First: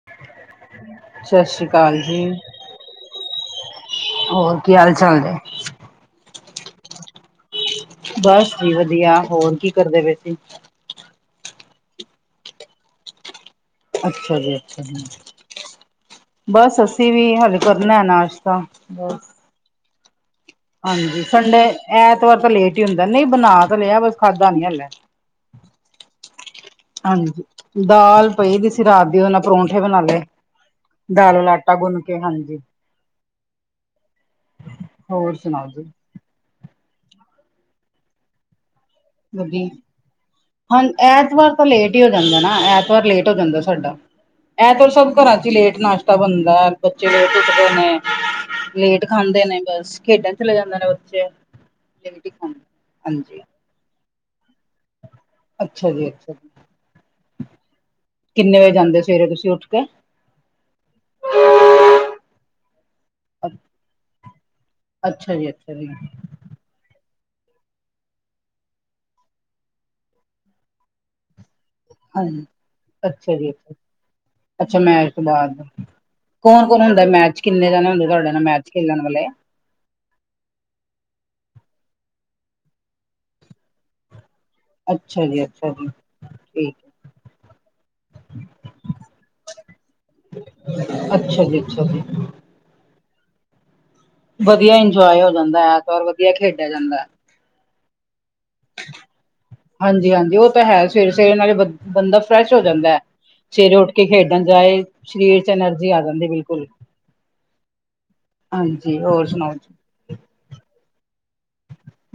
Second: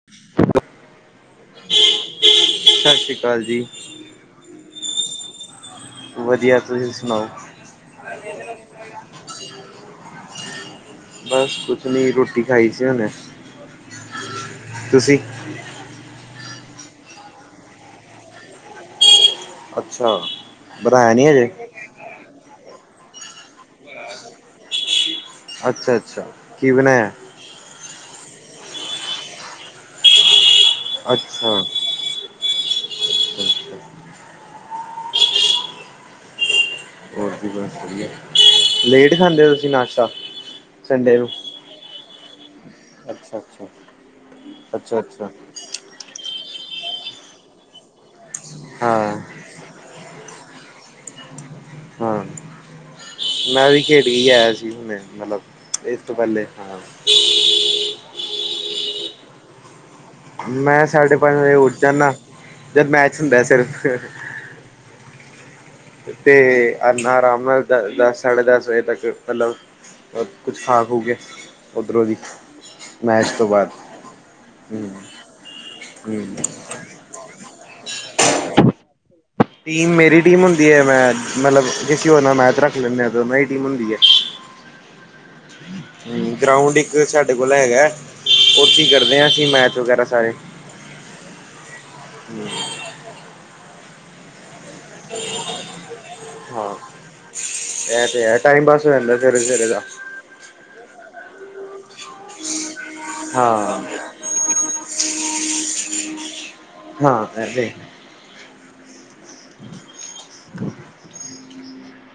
[inaudible] ਸਤਿ ਸ੍ਰੀ ਅਕਾਲ ਜੀ ਸਤਿ ਸ਼੍ਰੀ ਅਕਾਲ ਜੀ ਹੋਰ ਕੀ ਹਾਲ ਚਾਲ ਨੇ। ਵਧੀਆ, ਤੁਸੀਂ ਸੁਣਾਓ। ਬਸ ਵਧੀਆ ਹੋਰ ਕੀ ਕਰਦੇ ਪੇ ਸੀ। ਬਸ ਕੁਛ ਨੀ ਰੋਟੀ ਖਾਈ ਸੀ ਹੁਣੇ। ਅੱਛਾ ਜੀ ਅੱਛਾ। ਤੁਸੀਂ ਬਸ ਅਸੀਂ ਵੀ ਹਾਲੇ ਕਰਨਾ ਹੈ ਨਾਸ਼ਤਾ। ਅੱਛਾ। ਬਣਾਇਆ ਹਾਂਜੀ ਨੀ ਹਜੇ ਸੰਡੇ ਐਤਵਾਰ ਤਾਂ ਲੇਟ ਹੀ ਹੁੰਦਾ ਨਹੀਂ ਬਣਾ ਤਾਂ ਲਿਆ ਬਸ ਖਾਧਾ ਨੀ ਹਲੇ। ਅੱਛਾ-ਅੱਛਾ। ਹਾਂਜੀ ਦਾਲ ਪਈ ਦੀ ਸੀ ਰਾਤ ਦੀ ੳਹਦੇ ਨਾਲ ਪਰੌਂਠੇ ਬਣਾ ਲਏ। ਦਾਲ ਵਾਲਾ ਅੱਛਾ ਆਟਾ ਗੁੰਨ ਕੇ ਹਾਂਜੀ। ਅੱਛਾ ਹੋਰ ਸੁਣਾ ਤੁਸ ਹੋਰ ਜੀ ਬਸ ਵਧੀਆ ਲੇਟ ਖਾਂਦੇ ਹੋ ਤੁਸੀਂ ਵਧੀਆ ਨਾਸ਼ਤਾ। ਹਾਂ ਸੰਡੇ ਨੂੰ ਐਤਵਾਰ ਤਾਂ ਲੇਟ ਹੀ ਹੋ ਜਾਂਦਾ ਨਾ, ਐਤਵਾਰ ਲੇਟ ਹੋ ਅੱਛਾ ਜਾਂਦਾ ਅੱਛਾ ਸਾਡਾ। ਐਤਵਾਰ ਅੱਛਾ ਸਭ ਅੱਛਾ ਘਰਾਂ ਚ ਹੀ ਲੇਟ ਨਾਸ਼ਤਾ ਬਣਦਾ, ਬੱਚੇ ਲੇਟ ਉੱਠਦੇ ਨੇ ਲੇਟ ਹਾਂ ਖਾਂਦੇ ਨੇ ਬਸ ਖੇਡਣ ਚਲੇ ਜਾਂਦੇ ਨੇ ਬੱਚੇ ਹਾਂ ਲੇਟ ਹੀ ਖਾਂਦੇ ਹਾਂਜੀ ਮੈਂ ਵੀ ਖੇਡ ਹੀ ਆਇਆ ਸੀ ਹੁਣੇ, ਮਤਲਬ ਅੱਛਾ ਇਸ ਜੀ ਤੋਂ ਅੱਛਾ ਪਹਿਲੇ ਹਾਂ ਜੀ ਕਿੰਨੇ ਵਜੇ ਜਾਂਦੇ ਸਵੇਰੇ ਤੁਸੀ ਉੱਠ ਕੇ? ਮੈਂ ਸਾਢੇ ਪੰਜ ਵਜੇ ਉੱਠ ਜਾਨਾ, ਫਿਰ ਮੈਚ ਹੁੰਦਾ ਸਿਰਫ ਅੱਛਾ ਜੀ, ਅੱਛਾ ਜੀ। ਤੇ ਆਨਾ ਆਰਾਮ ਨਾਲ ਦਸ, ਸਾਢੇ ਦਸ ਵਜੇ ਤੱਕ ਮਤਲਬ ਕੁਛ ਖਾ ਖੂ ਕੇ ਉੱਧਰੋਂ ਦੀ, ਹਾਂਜੀ ਮੈਚ ਅੱਛਾ ਤੋਂ ਜੀ ਬਾਅਦ ਅੱਛਾ ਅੱਛਾ, ਹੂੰ ਮੈਚ ਤੋਂ ਬਾਅਦ, ਹੂੰ ਕੌਣ ਕੌਣ ਹੁੰਦਾ ਮੈਚ, ਕਿੰਨੇ ਜਾਣੇ ਹੁੰਦੇ ਤੁਹਾਡੇ ਨਾਲ ਮੈਚ ਖੇਲਣ ਵਾਲੇ? ਟੀਮ ਮੇਰੀ ਟੀਮ ਹੁੰਦੀ ਐ। ਮੈਂ ਮਤਲਬ ਕਿਸੀ ਹੋਰ ਨਾਲ ਮੈਚ ਰੱਖ ਲੈਂਦੇ ਆ, ਤੇ ੳਹਨਾ ਦੀ ਟੀਮ ਹੁੰਦੀ ਐ। ਅੱਛਾ ਜੀ ਅੱਛਾ ਜੀ ਹੂੰ, ਠੀਕ ਗਰਾਉਂਡ ਇੱਕ ਸਾਡੇ ਕੋਲ ਹੈਗਾ। ਔਥੇ ਈ ਕਰਦੇ ਆ ਅਸੀਂ ਮੈਚ ਵਗੈਰਾ ਸਾਰੇ। ਅੱਛਾ ਜੀ ਅੱਛਾ। ਵਧੀਆ ਇੰਜੋਏ ਹੋ ਜਾਂਦਾ ਐਤਵਾਰ ਵਧੀਆ ਖੇਡਿਆ ਜਾਂਦਾ। ਏਅ ਤੇ ਹੈ ਟਾਈਮ ਪਾਸ ਹੋਜਾਦਾ ਸਵੇਰੇ-ਸਵੇਰੇ ਦਾ। [inaudible] ਔ ਤਾਂ ਹੈ ਸਵੇਰੇ-ਸਵੇਰੇ ਨਾਲੇ ਬੰਦਾ ਫਰੈਸ਼ ਹੋ ਜਾਂਦਾ ਐ। ਸਵੇਰੇ ਉੱਠ ਹਾਂ ਕੇ ਖੇਡਣ ਜਾਏ, ਸਰੀਰ ਏਨਰਜੀ ਆ ਜਾਂਦੀ ਬਿਲਕੁਲ ਹਾਂ, ਏ ਤੇ ਹੈ। ਹਾਂਜੀ, ਹੋਰ ਸੁਣਾਓ? [inaudible]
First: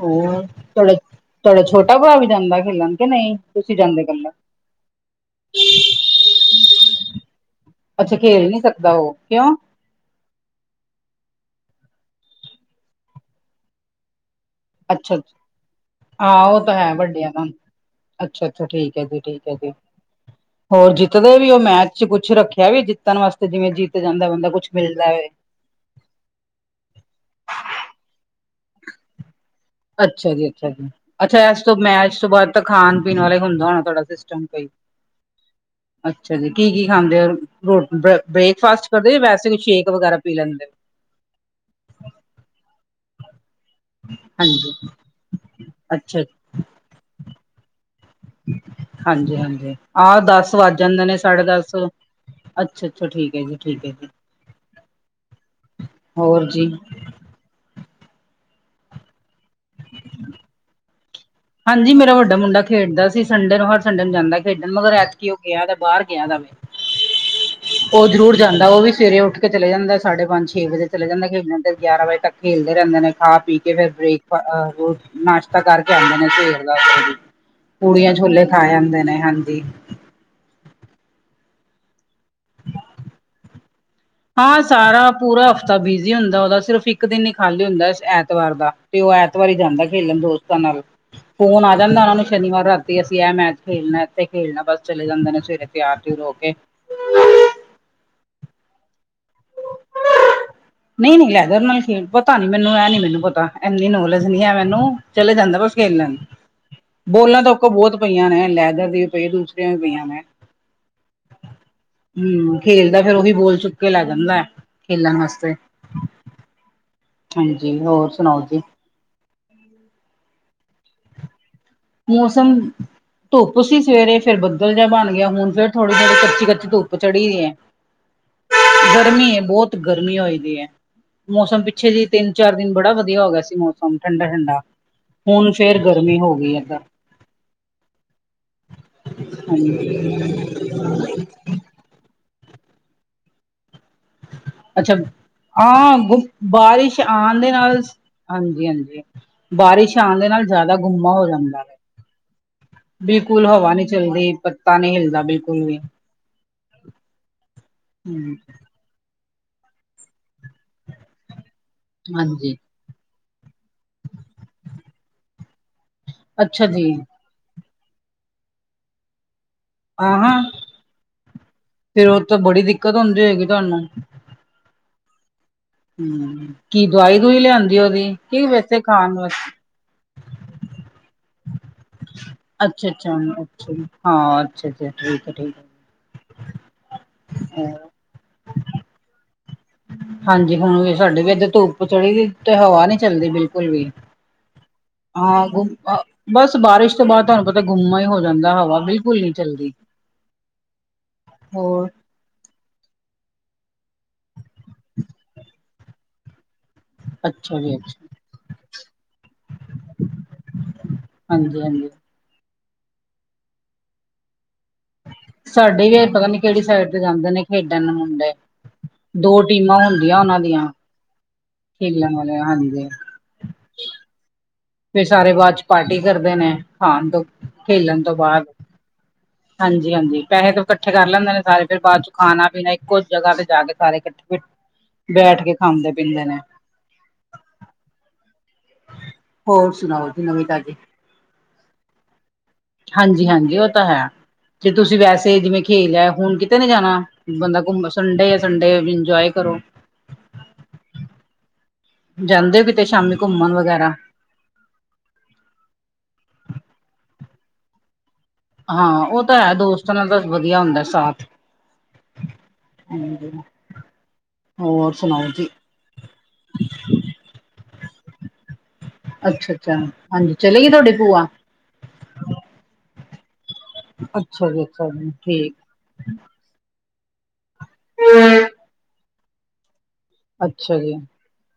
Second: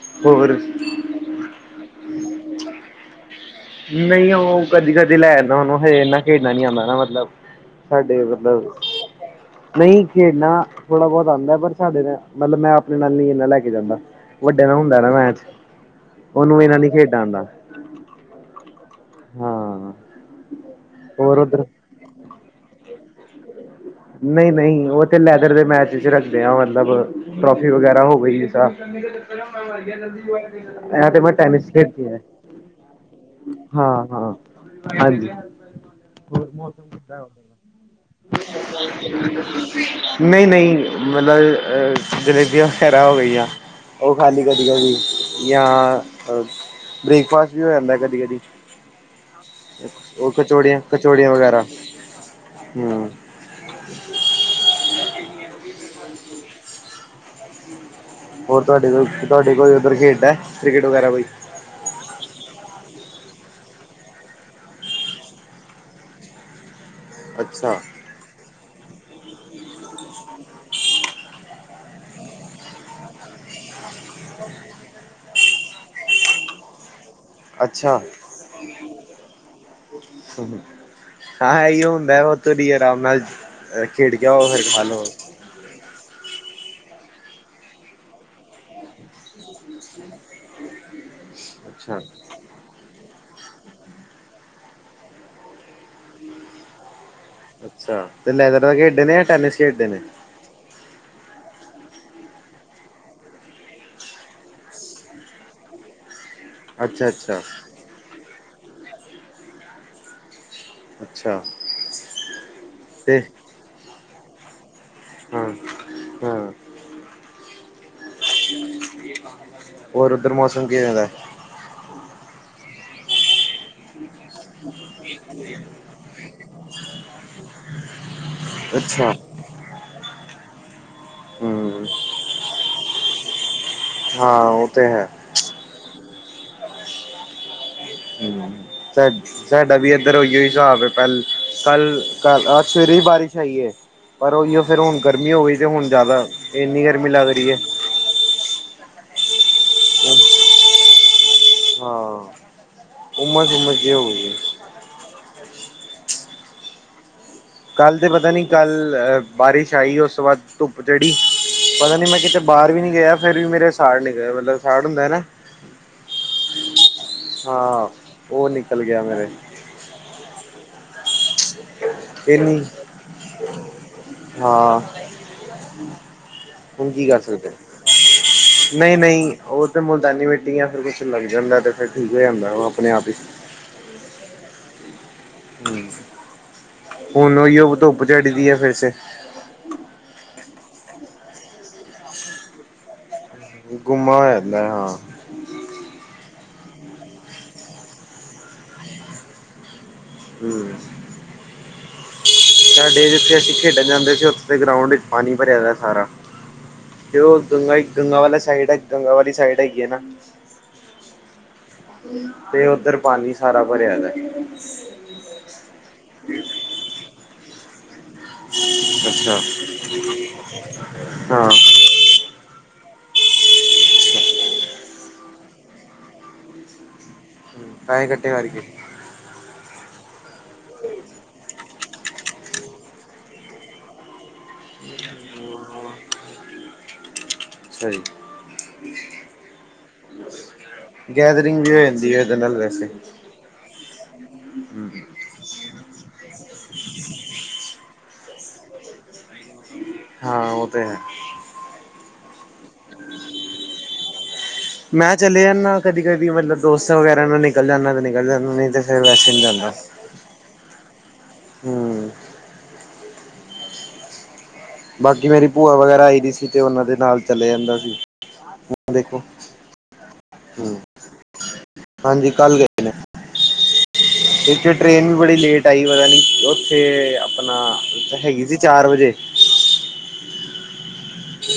ਹੋ ਹੋਰ ਤੁਹਾਡੇ ਤੁਹਾਡਾ ਛੋਟਾ ਭਰਾ ਵੀ ਜਾਂਦਾ ਏ ਖੇਲਣ ਕਿ ਨਹੀ। ਨਹੀਂ ਉਹ ਕਦੀ- ਕਦੀ ਲੈ ਜਾਂਨਾਂ ਉਹਨੂੰ ਹਜੇ ਇਨਾ ਖੇਡਣਾ ਨੀ ਆਉਂਦਾ ਮਤਲਬ ਅੱਛਾ ਸਾਡੇ ਖੇਲ ਨੀ ਮਤਲਬ ਸਕਦਾ ਉਹ। ਕਿਉਂ? ਨਹੀਂ ਖੇਡਣਾ ਥੋੜ੍ਹਾ ਬਹੁਤ ਆਉਂਦਾ ਪਰ ਸਾਡੇ ਨਾਲ ਮਤਲਬ ਮੈਂ ਅਪਣੇ ਨਾਲ ਨਈ ਇਨਾ ਲੈ ਕੇ ਜਾਂਦਾ। ਵੱਡੇ ਨਾਲ ਹੁੰਦਾ ਨਾ ਅੱਛਾ ਅੱਛਾ ਮੈਚ, ਉਹਨੂੰ ਇਹਨਾ ਨੀ ਖੇਡਣਾ ਆਦਾ। ਅੱਛਾ-ਅੱਛਾ, ਠੀਕ ਹੈ ਜੀ। ਠੀਕ ਹੈ ਜੀ। ਹਾਂ ਹੋਰ ਜਿੱਤਦੇ ਵੀ ਔ ਮੈਚ ਜੀ ਕੁੱਛ ਰੱਖਿਆ ਵੀ ਜਿੱਤਣ ਵਾਸਤੇ ਜਿਵੇਂ, ਜਿੱਤ ਜਾਂਦਾ ਬੰਦਾ ਕੁੱਛ ਮਿਲਦਾ ਏ। ਇੱਧਰ ਦੇ ਮੈਚ ਚ ਰੱਖਦੇ ਆ, ਮਤਲਬ ਟ੍ਰੋਫੀ ਵਗੈਰਾ ਹੋ ਗਈ ਜਿਸਰਾਂ ਅੱਛਾ ਜੀ, ਅੱਛਾ ਜੀ, ਅੱਛਾ, ਇਸ ਟੈਨਿਸ ਤੋਂ ਖੇਡਦੀ ਮੈਚ ਹੈ ਤੋਂ ਬਾਅਦ ਤਾਂ ਖਾਣ ਪੀਣ ਵਾਲਾ ਹੁੰਦਾ ਹੋਣਾ ਹਾਂ ਥੋੜਾ ਹਾਂ ਸਿਸਟਮ ਕਈ ਹਾਂਜੀ। ਅੱਛਾ ਜੀ। ਕੀ-ਕੀ ਖਾਂਦੇ ਔ? ਰੋਟੀ ਬ੍ਰੇਕਫਾਸਟ ਕਰਦੇ ਔ ਜਾਂ ਵੈਸੇ ਸ਼ੇਕ ਵਗੈਰਾ ਪੀ ਨਹੀਂ ਲੈਂਦੇ ਔ। ਨਹੀਂ ਮਤਲਬ ਜਲੇਬੀਆਂ ਵਗੈਰਾ ਹੋ ਗਈਆਂ ਓ ਖਾ ਲਈ ਹਾਂਜੀ ਕਦੀ-ਕਦੀ ਜਾਂ ਅੱਛਾ ਬ੍ਰੇਕਫਾਸਟ ਵੀ ਹੋ ਜਾਂਦਾ ਏ ਕਦੀ-ਕਦੀ। ਹਾਂਜੀ-ਹਾਂਜੀ। ਆਹ ਦਸ ਵੱਜ ਕਚੋੜੀਆਂ ਜਾਂਦੇ ਨੇ ਕਚੋੜੀਆਂ ਸਾਢੇ ਵਗੈਰਾ ਦਸ, ਅੱਛਾ- ਅੱਛਾ ਹਮ ਠੀਕ ਐ ਜੀ। ਠੀਕ ਹੈ। ਹੋਰ ਜੀ? ਹੋਰ ਤੁਹਾਡੇ ਕੋਲ, ਤੁਹਾਡੇ ਕੋਈ ਉੱਧਰ ਖੇਡਦਾ ਹੈ ਕ੍ਰਿਕਟ ਵਗੈਰਾ ਕੋਈ? ਹਾਂਜੀ ਮੇਰਾ ਵੱਡਾ ਮੁੰਡਾ ਖੇਡਦਾ ਸੀ। ਸੰਡੇ ਨੂੰ, ਹਰ ਸੰਡੇ ਜਾਂਦਾ ਖੇਡਣ ਮਗਰ ਐਤਕੀ ਓ ਗਿਆ ਦਾ, ਬਾਹਰ ਗਿਆ ਦਾ। [inaudible] ਅੱਛਾ ਉਹ ਜ਼ਰੂਰ ਜਾਂਦਾ। ਉਹ ਵੀ ਸਵੇਰੇ ਉੱਠ ਕੇ ਚਲੇ ਜਾਂਦਾ ਸਾਢੇ ਪੰਜ, ਛੇ ਵਜੇ ਚਲੇ ਜਾਂਦਾ ਖੇਡਣ ਤੇ ਗਿਆਰਾਂ ਵਜੇ ਤੱਕ ਓ ਖੇਲਦੇ ਰਹਿੰਦੇ ਨੇ ਖਾ ਪੀ ਕੇ ਫੇਰ ਬ੍ਰੇਕਫਾ ਅਹ ਨਾਸ਼ਤਾ ਕਰਕੇ ਆਦੇ ਨੇ ਖੇਡਦਾ ਹੈ ਜੀ, ਅੱਛਾ ਪੂੜੀਆਂ ਛੋਲੇ ਖਾ ਆਂਦੇ ਨੇ। ਹਾਂਜੀ। ਹਾ ਏਹੀਔ ਹੁੰਦਾ ਔਥੇ ਦੀ ਆਰਾਮ ਨਾਲ ਖੇਡ ਕੇ ਆੳ ਫੇਰ ਖਾ ਲਵੋ। ਤਾ ਬਿਜ਼ੀ ਹੁੰਦਾ ਉਹਦਾ ਸਿਰਫ਼ ਇੱਕ ਦਿਨ ਹੀ ਖਾਲੀ ਹੁੰਦਾ ਹੈ ਇਸ ਐਤਵਾਰ ਦਾ ਤੇ ਉਹ ਐਤਵਾਰ ਹੀ ਜਾਂਦਾ ਖੇਲਣ ਦੋਸਤ ਕਮਲ ਫੋਨ ਆ ਅੱਛਾ ਜਾਂਦਾ ਓਨਾਂ ਨੂੰ ਸ਼ਨੀਵਾਰ ਰਾਤੀ ਅਸੀਂ ਇਹ ਮੈਚ ਖੇਡਣਾ ਇੱਥੇ ਖੇਡਣਾ ਬਸ ਚਲੇ ਜਾਂਦੇ ਨੇ ਸਵੇਰੇ ਤਿਆਰ ਤੁਰ ਹੋ ਕੇ [inaudible] ਅੱਛਾ ਤੇ ਲੈਦਰ ਦਾ ਖੇਡਦੇ ਨੇ ਜਾਂ ਟੈਨਿਸ ਖੇਡਦੇ ਨੇ? ਨਹੀਂ ਲੈਦਰ ਨਲ ਖੇਡ ਪਤਾ ਨੀ ਮੈਨੂੰ, ਐ ਨੀ ਮੈਨੂੰ ਪਤਾ ਐੰਨੀ ਨੌਲੇਜ ਨਈ ਐ ਮੈਨੂੰ। ਚਲੇ ਜਾਂਦਾ ਬਸ ਖੇਲਣ ਅੱਛਾ ਅੱਛਾ ਬੋਲਾਂ ਤਾਂ ਉਹਕੋ ਬਹੁਤ ਪਈਆਂ ਨੇ ਲੈਦਰ ਦੀ ਵੀ ਪਈ ਦੂਸਰਿਆਂ ਵੀ ਪਈਆਂ ਨੇ। ਅੱਛਾ ਹੂੰ ਖੇਲਦਾ ਫੇਰ ਤੇ ਉਹੀ ਬੋਲ ਚੁੱਕ ਚੁੱਕ ਕੇ ਲੇ ਜਾਂਦਾ ਐ ਖੇਲਣ ਹਾਂ ਵਾਸਤੇ। ਹਾਂ ਹਾਂਜੀ, ਹੋਰ ਸੁਣਾਓ ਜੀ? ਹੋਰ ਉੱਧਰ ਮੌਸਮ ਕਿਵੇ ਦਾ? ਮੌਸਮ ਧੁੱਪ ਸੀਂ ਸਵੇਰੇ। ਫਿਰ ਬੱਦਲ ਜਹਾ ਬਣ ਗਿਆ ਹੁਣ ਫੇਰ ਥੋੜੀ-ਥੋੜੀ ਕੱਚੀ-ਕੱਚੀ ਧੁੱਪ ਚੜੀ ਦੀ ਹੈ ਅੱਛਾ ਗਰਮੀ ਐ ਬੋਤ। ਗਰਮੀ ਹੋਈ ਦੀ ਐ। ਮੌਸਮ ਹਮ ਪਿੱਛੇ ਜੀ ਤਿੰਨ ਚਾਰ ਦਿਨ ਬੜਾ ਵਧੀਆ ਹੋ ਗਿਆ ਸੀ ਮੌਸਮ ਠੰਡਾ ਹਾਂ ਠੰਡਾ ਉਹ ਤੇ ਹੈ ਹੁਣ ਫੇਰ ਗਰਮੀ ਹੋ ਗਈ ਏਧਰ ਹਮ ਸਾਡਾ ਹਾਂਜੀ। ਵੀ ਏਧਰ ਉਈ ਹੋਈ [unintelligible] ਕੱਲ ਕੱ ਅੱਜ ਸਵੇਰੇ ਹੀ ਬਾਰਿਸ਼ ਆਈ ਏ ਪਰ ਓਇਓ ਅੱਛਾ। ਆਹਂ ਇੰਨੀ ਬਾਰਿਸ਼ ਗਰਮੀ ਲੱਗ ਆਉਣ ਦੇ ਰਹੀ ਹੈ। ਨਾਲ ਹਾਂਜੀ- ਹਾਂਜੀ। ਬਾਰਿਸ਼ ਆਉਣ ਦੇ ਨਾਲ ਜ਼ਿਆਦਾ ਗੁੰਮਾ ਹੋ ਜਾਂਦਾ ਏ। ਹਾਂ ਬਿਲਕੁਲ ਉਮਸ ਹਵਾ ਉਮਸ ਨੀ ਜੇ ਹੋ ਚਲਦੀ ਗਈ। ਤਾਂ ਨਹੀਂ ਹਿਲਦਾ ਬਿਲਕੁਲ ਵੀ ਕੱਲ ਤੇ ਪਤਾ ਹਮ ਨੀ ਕੱਲ ਬਾਰਿਸ਼ ਆਈ, ਉਸ ਤੋਂ ਬਾਅਦ ਧੁੱਪ ਚੜੀ ਪਤਾ ਨੀ ਮੈਂ ਕਿਤੇ ਹਾਂਜੀ ਬਾਹਰ ਵੀ ਨੀ ਗਿਆ ਫੇਰ ਵੀ ਮੇਰੇ ਸਾੜ ਨਿਕਲ ਗਏ ਮਤਲਬ ਸਾੜ ਹੁੰਦਾ ਨਾਂ ਅੱਛਾ ਜੀ ਹਾਂ ਉਹ ਨਿਕਲ ਗਿਆ ਮੈਂ ਆਹ ਹਾਂ ਫਿਰ ਉਹਤੇ ਬੜੀ ਇੰਨੀ ਦਿੱਕਤ ਹੁੰਦੀ ਹੋਏਗੀ ਤੁਹਾਨੂੰ ਹਾਂ ਹਮ ਹੁਣ ਕੀ ਦਵਾਈ ਕਰ ਦਵੂਈ ਸਕਦੇ ਲਿਆਂਦੀ ਉਹਦੀ ਕੀ ਹਾਂ ਵੈਸੇ ਨਹੀਂ ਖਾਣ ਨਹੀਂ ਵਾਸਤੇ ਉਹ ਤੇ ਮੁਲਤਾਨੀ ਮਿੱਟੀ ਯਾਂ ਫਿਰ ਕੁਛ ਲੱਗ ਜਾਂਦਾ ਤੇ ਫੇਰ ਠੀਕ ਹੋ ਜਾਂਦਾ ਆਪਣੇ ਅੱਛਾ ਆਪ ਹੀ ਅੱਛਾ ਹਾਂ ਅੱਛਾ ਅੱਛਾ ਠੀਕ ਆ ਠੀਕ ਉਝੜੀ ਦੀ ਹੈ ਫਿਰ ਸੇ ਹਾਂਜੀ ਹੁਣ ਵੀ ਸਾਡੇ ਵੀ ਇਥੇ ਧੁੱਪ ਚੜੀ ਦੀ ਤੇ ਹਵਾ ਨੀ ਚੱਲਦੀ ਬਿਲਕੁਲ ਵੀ ਗੁੰਮਾ ਹੋ ਜਾਂਦਾ ਹੈ। ਹਾਂ ਬਸ ਬਾਰਿਸ਼ ਤੋਂ ਬਾਅਦ ਤੁਹਾਨੂੰ ਪਤਾ ਗੁੰਮਾ ਹੀ ਹੋ ਜਾਂਦਾ ਹਵਾ ਬਿਲਕੁਲ ਨਹੀਂੀ ਚੱਲਦੀ ਹਮ ਹੋਰ ਸਾਡੇ ਜਿੱਥੇ ਅਸੀਂ ਖੇਡਣ ਜਾਂਦੇ ਸੀ ਉੱਥੇ ਤੇ ਗਰਾਊਂਡ ਵਿੱਚ ਪਾਣੀ ਭਰਿਆ ਸਾਰਾ ਇਹ ਉਹ ਅੱਛਾ ਜੀ ਗੰਗਾ ਅੱਛਾ ਗੰਗਾ ਵਾਲਾ ਸਾਈਡ ਹੈ ਗੰਗਾ ਵਾਲੀ ਸਾਈਡ ਹੈਗੀ ਹੈ ਨਾ ਹਾਂਜੀ ਹਾਂਜੀ ਤੇ ਉਧਰ ਪਾਣੀ ਸਾਰਾ ਭਰਿਆ ਦਾ ਹੈ ਸਾਡੇ ਵੀ ਇਹ ਪਤਾ ਨੀ ਕਿਹੜੀ ਸਾਈਡ ਤੇ ਜਾਂਦੇ ਨੇ ਖੇਡਣ ਮੁੰਡੇ ਅੱਛਾ ਦੋ ਟੀਮਾਂ ਹੁੰਦੀਆਂ ਉਹਨਾਂ ਦੀਆਂ ਹਾਂ ਖੇਲਣ ਵਾਲੇ ਆਣਗੇ ਫਿਰ ਸਾਰੇ ਬਾਅਦ ਚ ਪਾਰਟੀ ਕਰਦੇ ਨੇ ਖਾਣ ਤੋਂ ਖੇਲਣ ਪੈਸੇ ਤੋਂ ਇਕੱਠੇ ਬਾਅਦ ਕਰਕੇ ਹਾਂਜੀ ਹਾਂਜੀ ਪੈਸੇ ਦੋ ਇਕੱਠੇ ਕਰ ਲੈਂਦੇ ਨੇ ਸਾਰੇ ਫੇਰ ਬਾਅਦ ਚ ਖਾਣਾ ਪੀਣਾ ਇੱਕੋ ਜਗ੍ਹਾ ਤੇ ਜਾ ਕੇ ਸਾਰੇ ਇਕੱਠੇ ਬੈਠ ਕੇ ਖਾਂਦੇ ਪੀਂਦੇ ਨੇ [unintelligible] ਹੋਰ ਸੁਣਾਓ ਜੀ ਨਵੀਂ ਤਾਜ਼ੀ ਗੈਦਰਿੰਗ ਵੀ ਹੋ ਜਾਂਦੀ ਇਹਦੇ ਨਾਲ ਤੇ ਹਾਂਜੀ ਹਾਂਜੀ ਉਹ ਤਾਂ ਹੈ ਤੇ ਤੁਸੀਂ ਵੈਸੇ ਜਿਵੇਂ ਖੇਲ ਲਿਆ ਹੁਣ ਕਿਤੇ ਨੀ ਜਾਣਾ ਬੰਦਾ ਘੁੰਮੇ ਸੰਡੇ ਸੰਡੇ ਇੰਜੋਏ ਕਰੋ ਹਾਂ ਉਹ ਤੇ ਹੈ ਜਾਂਦੇ ਕੀਤੇ ਸ਼ਾਮੀ ਘੁੰਮਣ ਵਗੈਰਾ ਮੈਂ ਚਲੇ ਜਾਂਦਾ ਕਦੀ ਕਦੀ ਮਤਲਬ ਦੋਸਤਾਂ ਵਗੈਰਾ ਨਾਲ ਨਿਕਲ ਜਾਂਦਾ ਤੇ ਨਹੀਂ ਪਾਹਲਾ ਹੁਣ ਨਹੀਂ ਤਾਂ ਫਿਰ ਹਾਂ ਉਹ ਵੈਸੇ ਤਾਂ ਨਹੀਂ ਹੈ ਜਾਂਦਾ ਦੋਸਤਾਂ ਨਾਲ ਤਾਂ ਵਧੀਆ ਹੁੰਦਾ ਸਾਥ ਹਮ ਹਾਂਜੀ ਹੋਰ ਸੁਣਾਓ ਬਾਕੀ ਮੇਰੀ ਜੀ ਭੂਆ ਵਗੈਰਾ ਆਈ ਦੀ ਸੀ ਤੇ ਉਹਨਾਂ ਦੇ ਨਾਲ ਚਲੇ ਜਾਂਦਾ ਸੀ ਦੇਖੋ ਅੱਛਾ ਅੱਛਾ ਹਾਂਜੀ ਚਲੇ ਗਏ ਹੂੰ ਤੁਹਾਡੇ ਭੂਆ ਹਾਂਜੀ ਕੱਲ ਗਏ ਨੇ ਅੱਛਾ ਜੀ ਇੱਥੇ ਅੱਛਾ ਟ੍ਰੇਨ ਜੀ ਵੀ ਬੜੀ ਠੀਕ ਲੇਟ ਢਾਈ ਵਜਾ ਨੀ ਉੱਥੇ ਆਪਣਾ ਹੈਗੀ ਸੀ ਚਾਰ ਵਜੇ ਅੱਛਾ ਜੀ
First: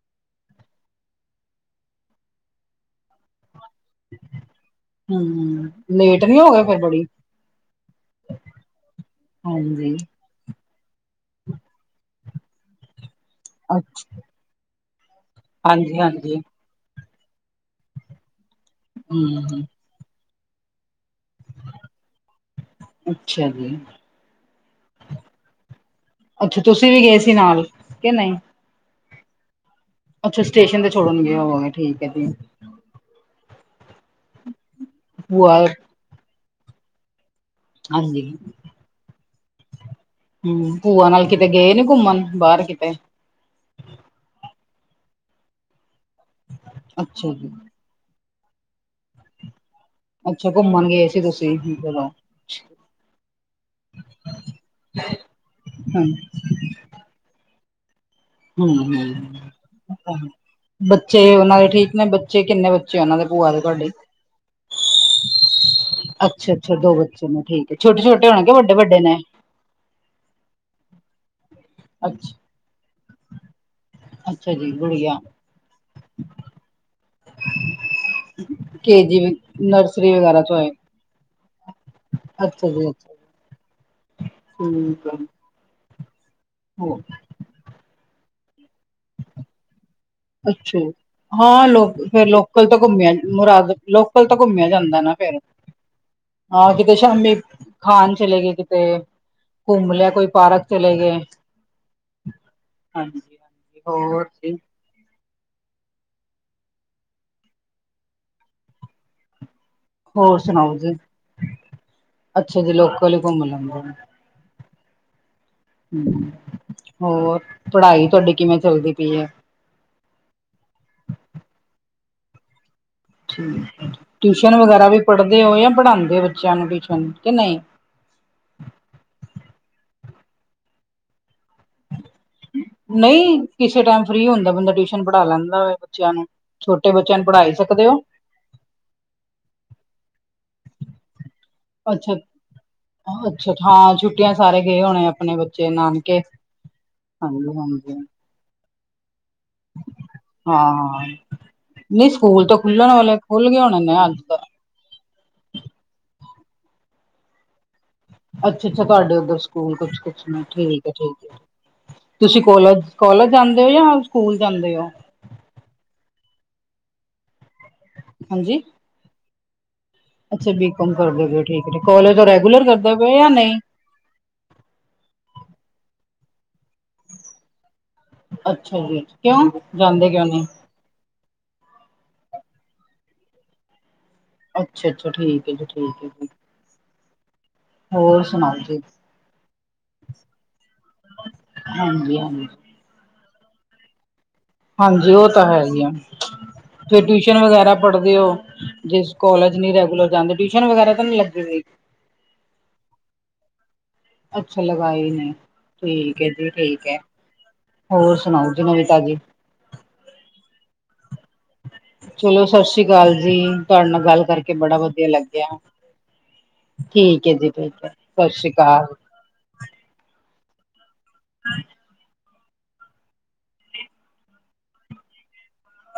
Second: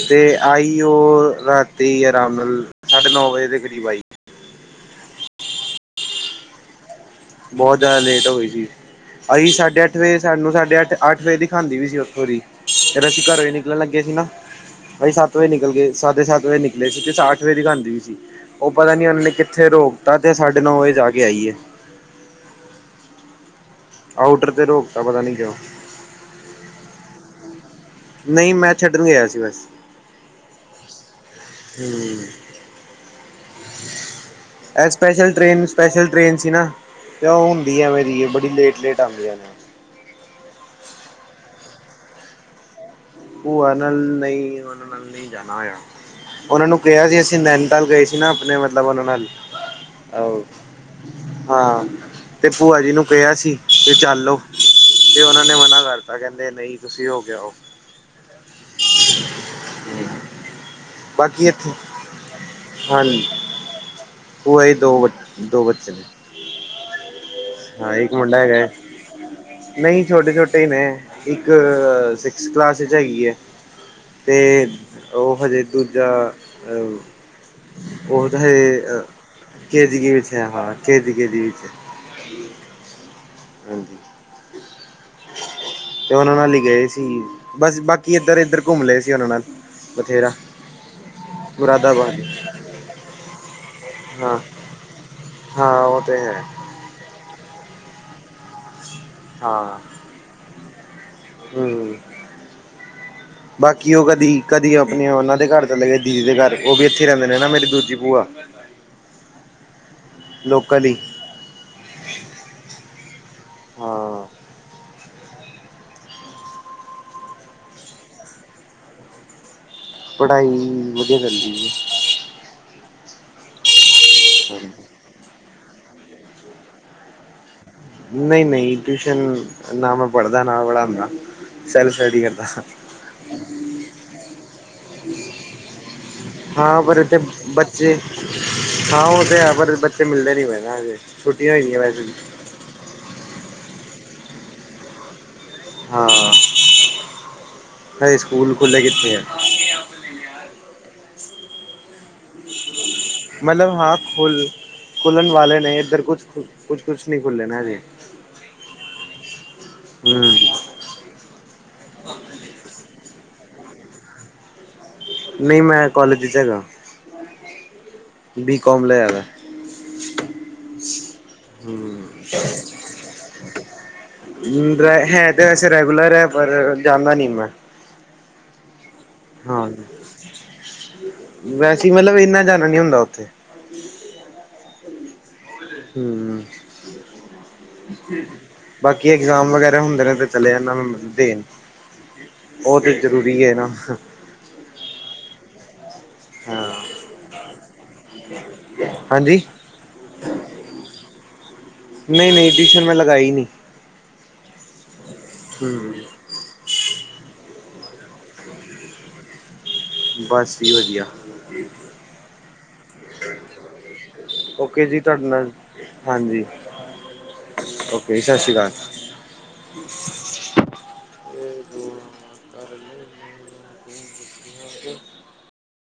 ਤੇ ਆਈ ਉਹ ਰਾਤੀ ਆਰਾਮ ਨਾਲ ਸਾਢੇ ਨੌ ਵਜੇ ਦੇ ਕਰੀਬ ਆਈ ਹਮ ਲੇਟ ਨੀ ਹੋਏ ਫੇਰ ਬੜੀ ਬਹੁਤ ਜ਼ਿਆਦਾ ਲੇਟ ਹੋ ਗਏ ਸੀ ਅਸੀਂ ਸਾਡੇ ਹਾਂਜੀ ਅੱਠ ਵਜੇ ਸਾਨੂੰ ਸਾਡੇ ਅੱਠ ਅੱਠ ਵਜੇ ਦਿਖਾਂਦੀ ਵੀ ਸੀ ਉੱਥੋਂ ਦੀ ਫਿਰ ਅਸੀਂ ਘਰੋਂ ਨਿਕਣ ਲੱਗੇ ਅੱਛ ਸੀ ਨਾ ਅਸੀਂ ਸੱਤ ਵਜੇ ਨਿਕਲ ਗਏ ਸਾਢੇ ਹਾਂਜੀ-ਹਾਂਜੀ ਸੱਤ ਵਜੇ ਨਿਕਲੇ ਸੀ ਤੇ ਅੱਠ ਵਜੇ ਘਰ ਗਏ ਸੀ। ਉਹ ਪਤਾ ਨੀ ਉਹਨਾਂ ਨੇ ਹੂੰ ਕਿੱਥੇ ਰੋਕ ਤਾਂ ਤੇ ਸਾਡੇ ਨੌ ਵਜੇ ਜਾ ਕੇ ਆਈਏ। ਅੱਛਾ ਜੀ। ਆਊਟਰ ਤੇ ਰੋਕ ਤਾਂ ਪਤਾ ਨੀ ਕਿਉਂ ਅੱਛਾ। ਤੁਸੀਂ ਵੀ ਗਏ ਸੀ ਨਾਲ। ਨਹੀਂ ਮੈਂ ਛੱਡਣ ਗਿਆ ਸੀ ਬਸ ਅੱਛਾ ਸਟੇਸ਼ਨ ਤੇ ਛੋੜਨਗੇ ਹੋਵੋਗੇ ਠੀਕ ਹੈ ਜੀ ਏਹ ਸਪੈਸ਼ਲ ਭੂਆ ਟ੍ਰੇਨ ਸਪੈਸ਼ਲ ਟ੍ਰੇਨ ਸੀ ਨਾ ਤੇ ਓ ਹੁਣ ਮੇਰੀ ਹਾਂਜੀ, ਬੜੀ ਲੇਟ ਲੇਟ ਆਂਦੀ ਹਾ ਹਮ ਭੂਆ ਨਾਲ ਕਿਤੇ ਗਏ ਨੀ ਘੁੰਮਣ ਬਾਹਰ ਕਿਤੇ ਭੂਆ ਨਾਲ ਨਹੀਂ ਉਹਨਾਂ ਨਾਲ ਨਹੀਂ ਜਾਣਾ ਆ ਉਹਨਾਂ ਨੂੰ ਕਿਹਾ ਸੀ ਅੱਛਾ ਅਸੀਂ ਜੀ ਨਾਨੀ ਕਲ ਗਏ ਸੀ ਨਾ ਆਪਣੇ ਮਤਲਬ ਉਹਨਾਂ ਨਾਲ ਅੱਛਾ। ਘੁੰਮਣ ਗਏ ਸੀ ਤੁਸੀਂ ਹਾਂ ਚਲੋ। ਤੇ ਭੂਆ ਜੀ ਨੂੰ ਕਿਹਾ ਸੀ ਤੇ ਚੱਲੋ ਤੇ ਉਹਨਾਂ ਨੇ ਮਨਾ ਕਰਤਾ ਕਹਿੰਦੇ ਨਹੀਂ ਤੁਸੀਂ ਹੋ ਕੇ ਆਉ। ਹਮ। ਬੱਚੇ ਬਾਕੀ ਉਹਨਾਂ ਦੇ ਇੱਥੇ ਠੀਕ ਨੇ ਬੱਚੇ ਕਿੰਨੇ ਬੱਚੇ ਉਹਨਾਂ ਦੇ ਭੂਆ ਦੇ ਤੁਹਾਡੇ ਭੂਆਂ ਜੀ ਦੇ ਦੋ ਦੋ ਬੱਚੇ ਨੇ। ਅੱਛਾ - ਅੱਛਾ ਦੋ ਬੱਚੇ ਨੇ ਠੀਕ ਹੈ ਹਾਂ ਛੋਟ ਇੱਕ ਛੋਟੇ ਮੁੰਡਾ ਹੋਣਗੇ ਹੈਗਾ ਵੱਡੇ ਵੱਡੇ ਨੇ ਨਹੀਂ ਛੋਟੇ ਛੋਟੇ ਨੇ ਇੱਕ ਅੱਛਾ ਸਿਕਸ ਕਲਾਸ ਚ ਹੈਗੀ ਐਂ। ਅੱਛਾ ਅਤੇ ਜੀ ਗੁੜੀਆ ਉਹ ਹਜੇ ਦੂਜਾ ਉਹ ਤਾਂ ਹ ਕੇ ਜੀ ਕੇ ਜੀ ਨਰਸਰੀ ਵਿੱਚ ਵਗੈਰਾ ਹੈ ਤੋਂ ਕੇ ਜੀ ਵਿੱਚ। ਅੱਛਾ ਜੀ ਅੱਛਾ ਹਾਂਜੀ ਜੀ ਠੀਕ ਆ ਤੇ ਉਹਨਾਂ ਨਾਲ ਹੀ ਗਏ ਸੀ ਬਸ ਬਾਕੀ ਇੱਧਰ ਇੱਧਰ ਘੁੰਮ ਰਹੇ ਸੀ ਉਹਨਾਂ ਨਾਲ ਬਥੇਰਾ ਅੱਛਾ। ਹਾਂ। ਲੋਕ ਮੁਰਾਦਾਬਾਦ ਫੇਰ ਲੋਕਲ ਤਾਂ ਘੁੰਮਿਆ ਮੁਰਾਦ ਲੋਕਲ ਤਾਂ ਹਾਂ ਘੁੰਮਿਆ ਜਾਂਦਾ ਨਾ ਫੇਰ ਹਾਂ ਉਹ ਤੇ ਹੈ। ਹਾਂ। ਕਿਤੇ ਸ਼ਾਮੀ ਖਾਣ ਚਲੇ ਗਏ ਕਿਤੇ ਹਾਂ ਘੁੰਮ ਲਿਆ ਕੋਈ ਪਾਰਕ ਚਲੇ ਗਏ। ਹਮ। ਹਾਂਜੀ, ਬਾਕੀ ਉਹ ਹੋਰ ਕਦੀ ਜੀ। ਕਦੀ ਆਪ ਨਹੀਂ ਉਹਨਾਂ ਦੇ ਘਰ ਚੱਲ ਗਏ ਦੀਦੀ ਦੇ ਘਰ ਉਹ ਵੀ ਇੱਥੇ ਰਹਿੰਦੇ ਨੇ ਨਾ ਮੇਰੀ ਦੂਜੀ ਭੂਆ ਹੋਰ ਸੁਣਾਓ ਲੋਕਲ ਜੀ ਹੀ ਅੱਛਾ ਜੀ ਲੋਕਲ ਹੀ ਘੁੰਮ ਲੈਂਦੇ ਹੋਣੇ। ਹਾਂ ਹੋਰ ਪੜ੍ਹਾਈ ਤੁਹਾਡੀ ਕਿਵੇਂ ਚੱਲਦੀ ਪਈ ਹੈ। ਪੜ੍ਹਾਈ ਵਧੀਆ ਚਲਦੀ ਹੈ। ਟਿਊਸ਼ਨ ਹਾਂਜੀ ਵਗੈਰਾ ਵੀ ਪੜ੍ਹਦੇ ਹੋ ਜਾਂ ਪੜਾਂਦੇ ਹੋ ਬੱਚਿਆਂ ਨੂੰ ਟਿਊਸ਼ਨ ਕਿ ਨਹੀਂ ਨਹੀਂ - ਨਹੀਂ ਟਿਊਸ਼ਨ ਨਾ ਮੈਂ ਪੜ੍ਹਦਾ ਨਾ ਪੜ੍ਹਾਦਾ ਸਟਡੀ ਕਰਦਾ ਨਹੀਂ ਕਿਸੇ ਟਾਈਮ ਫਰੀ ਹੁੰਦਾ ਬੰਦਾ ਟਿਊਸ਼ਨ ਪੜ੍ਹਾ ਲੈਂਦਾ ਬੱਚਿਆਂ ਨੂੰ ਹਾਂ ਛੋਟੇ ਪਰ ਬੱਚਿਆਂ ਇੱਥੇ ਨੂੰ ਪੜ੍ਹਾਈ ਸਕਦੇ ਬੱਚੇ ਹੋ ਹਾਂ ਉਹ ਤੇ ਹੈ ਪਰ ਬੱਚੇ ਮਿਲਦੇ ਨੀ ਪਏ ਨਾ ਹਜੇ ਛੁੱਟੀਆਂ ਹੋਈਆਂ ਵੈਸੇ ਵੀ। ਅੱਛਾ ਅੱਛਾ ਹਾਂ ਛੁੱਟੀਆਂ ਸਾਰੇ ਗਏ ਹੋਣੇ ਆਪਣੇ। ਚੇ ਹਾਂ ਨਾਨਕੇ ਹਾਂਜੀ - ਹਾਂਜੀ। ਹਜੇ ਸਕੂਲ ਖੁੱਲ੍ਹੇ ਕੀਤੇ ਆ। ਹਾਂ ਨਹੀਂ ਸਕੂਲ ਤਾਂ ਖੁੱਲਣ ਵਾਲੇ ਖੁੱਲ ਗਏ ਮਤਲਬ ਹੋਣੇ ਨੇ ਹਾਂ ਅੱਜ ਤ। ਖੁੱਲ ਖੁੱਲਣ ਵਾਲੇ ਨੇ ਇੱਧਰ ਕੁਛ - ਕੁਛ ਕੁਛ ਕੁਛ ਨੀ ਨਾ ਖੁੱਲੇ ਹਜੇ। ਅੱਛਾ-ਅੱਛਾ ਤੁਹਾਡੇ ਉੱਧਰ ਸਕੂਲ ਹਮ ਕੁਛ-ਕੁਛ ਨੇ ਠੀਕ ਹੈ ਠੀਕ। ਤੁਸੀਂ ਕੋਲਜ ਜਾਂਦੇ ਹੋ ਜਾਂ ਸਕੂਲ ਜਾਂਦੇ ਹੋ। ਨਹੀਂ ਮੈਂ ਕੋਲਜ ਚ ਹੈਗਾ ਬੀ ਹਾਂਜੀ ਕੌਮ ਲੈ ਵ। ਅੱਛਾ ਬੀ ਕੌਮ ਕਰਦੇ ਪਏ ਠੀਕ ਹੈ ਹਮ ਕੋਲਜ ਰੈਗੂਲਰ ਕਰਦੇ ਪਏ ਜਾਂ ਨਹੀਂ ਹੈ ਤੇ ਵੈਸੇ ਰੈਗੂਲਰ ਹੈ ਪਰ ਜਾਂਦਾ ਨੀ ਮੈਂ। ਅੱਛਾ ਜੀ। ਕਿਉਂ ਹਾਂ, ਜਾਂਦੇ ਕਿਉਂ ਨਹੀਂ ਵੈਸੇ ਮਤਲਬ ਇੰਨਾ ਜਾਣਾ ਨੀ ਹੁੰਦਾ, ਉੱਥੇ। ਅੱਛਾ-ਅੱਛਾ ਠੀਕ। ਹੈ ਜੀ ਠੀਕ ਹੈ ਜੀ ਹੂੰ। ਹੋਰ ਸੁਣਾਓ ਜੀ ਬਾਕੀ ਐਗਜ਼ਾਮ ਵਗੈਰਾ ਹੁੰਦੇ ਨੇ, ਤੇ ਚਲੇ ਜਾਨਾ ਵਾਂ, ਦੇਣ। ਹਾਂਜੀ-ਹਾਂਜੀ। ਉਹ ਤੇ ਜ਼ਰੂਰੀ ਏ, ਨਾ। ਹਾਂਜੀ, ਉਹ ਤਾਂ ਹੈਹੀ ਆ, ਹਾਂ ਫਿਰ ਟਿਊਸ਼ਨ ਵਗੈਰਾ ਪੜ੍ਹਦੇ ਓ ਜਿਸ ਹਾਂਜੀ ਕੋਲੇਜ ਨੀ ਰੈਗੂਲਰ ਜਾਂਦੇ, ਟਿਊਸ਼ਨ ਵਗੈਰਾ ਤਾਂ ਨਹੀਂ ਲੱਗਦੇ ਸੀ। ਨਹੀਂ-ਨਹੀਂ ਟਵੀਸ਼ਨ ਮੈਂ ਲਗਾਈ ਨਹੀ। ਅੱਛਾ ਲਗਾਈ ਨਹੀ, ਹਮ ਠੀਕ ਹੈ ਜੀ, ਠੀਕ ਐ। ਹੋਰ ਸੁਣਾਓ ਜੀ, ਨਵੀ-ਤਾਜ਼ੀ? ਬਸ ਜੀ ਵਧੀਆ। ਚਲੋ ਸਤਿ ਸ੍ਰੀ ਅਕਾਲ ਜੀ, ਤੁਹਾਡੇ ਨਾਲ ਗੱਲ ਕਰਕੇ ਬੜਾ ਓਕੇ ਜੀ ਵਧੀਆ ਤੁਹਾਡੇ ਲੱਗਿਆ। ਨਾਲ ਹਾਂਜੀ ਠੀਕ ਏ ਜੀ, ਠੀਕ ਹੈ, ਸਤਿ ਸ਼੍ਰੀ ਅਕਾਲ। [inaudible] ਹਾਂ ਦੁਆ [unintelligible] ਕਰ ਲੈਨੇ ਨਾ [unintelligible]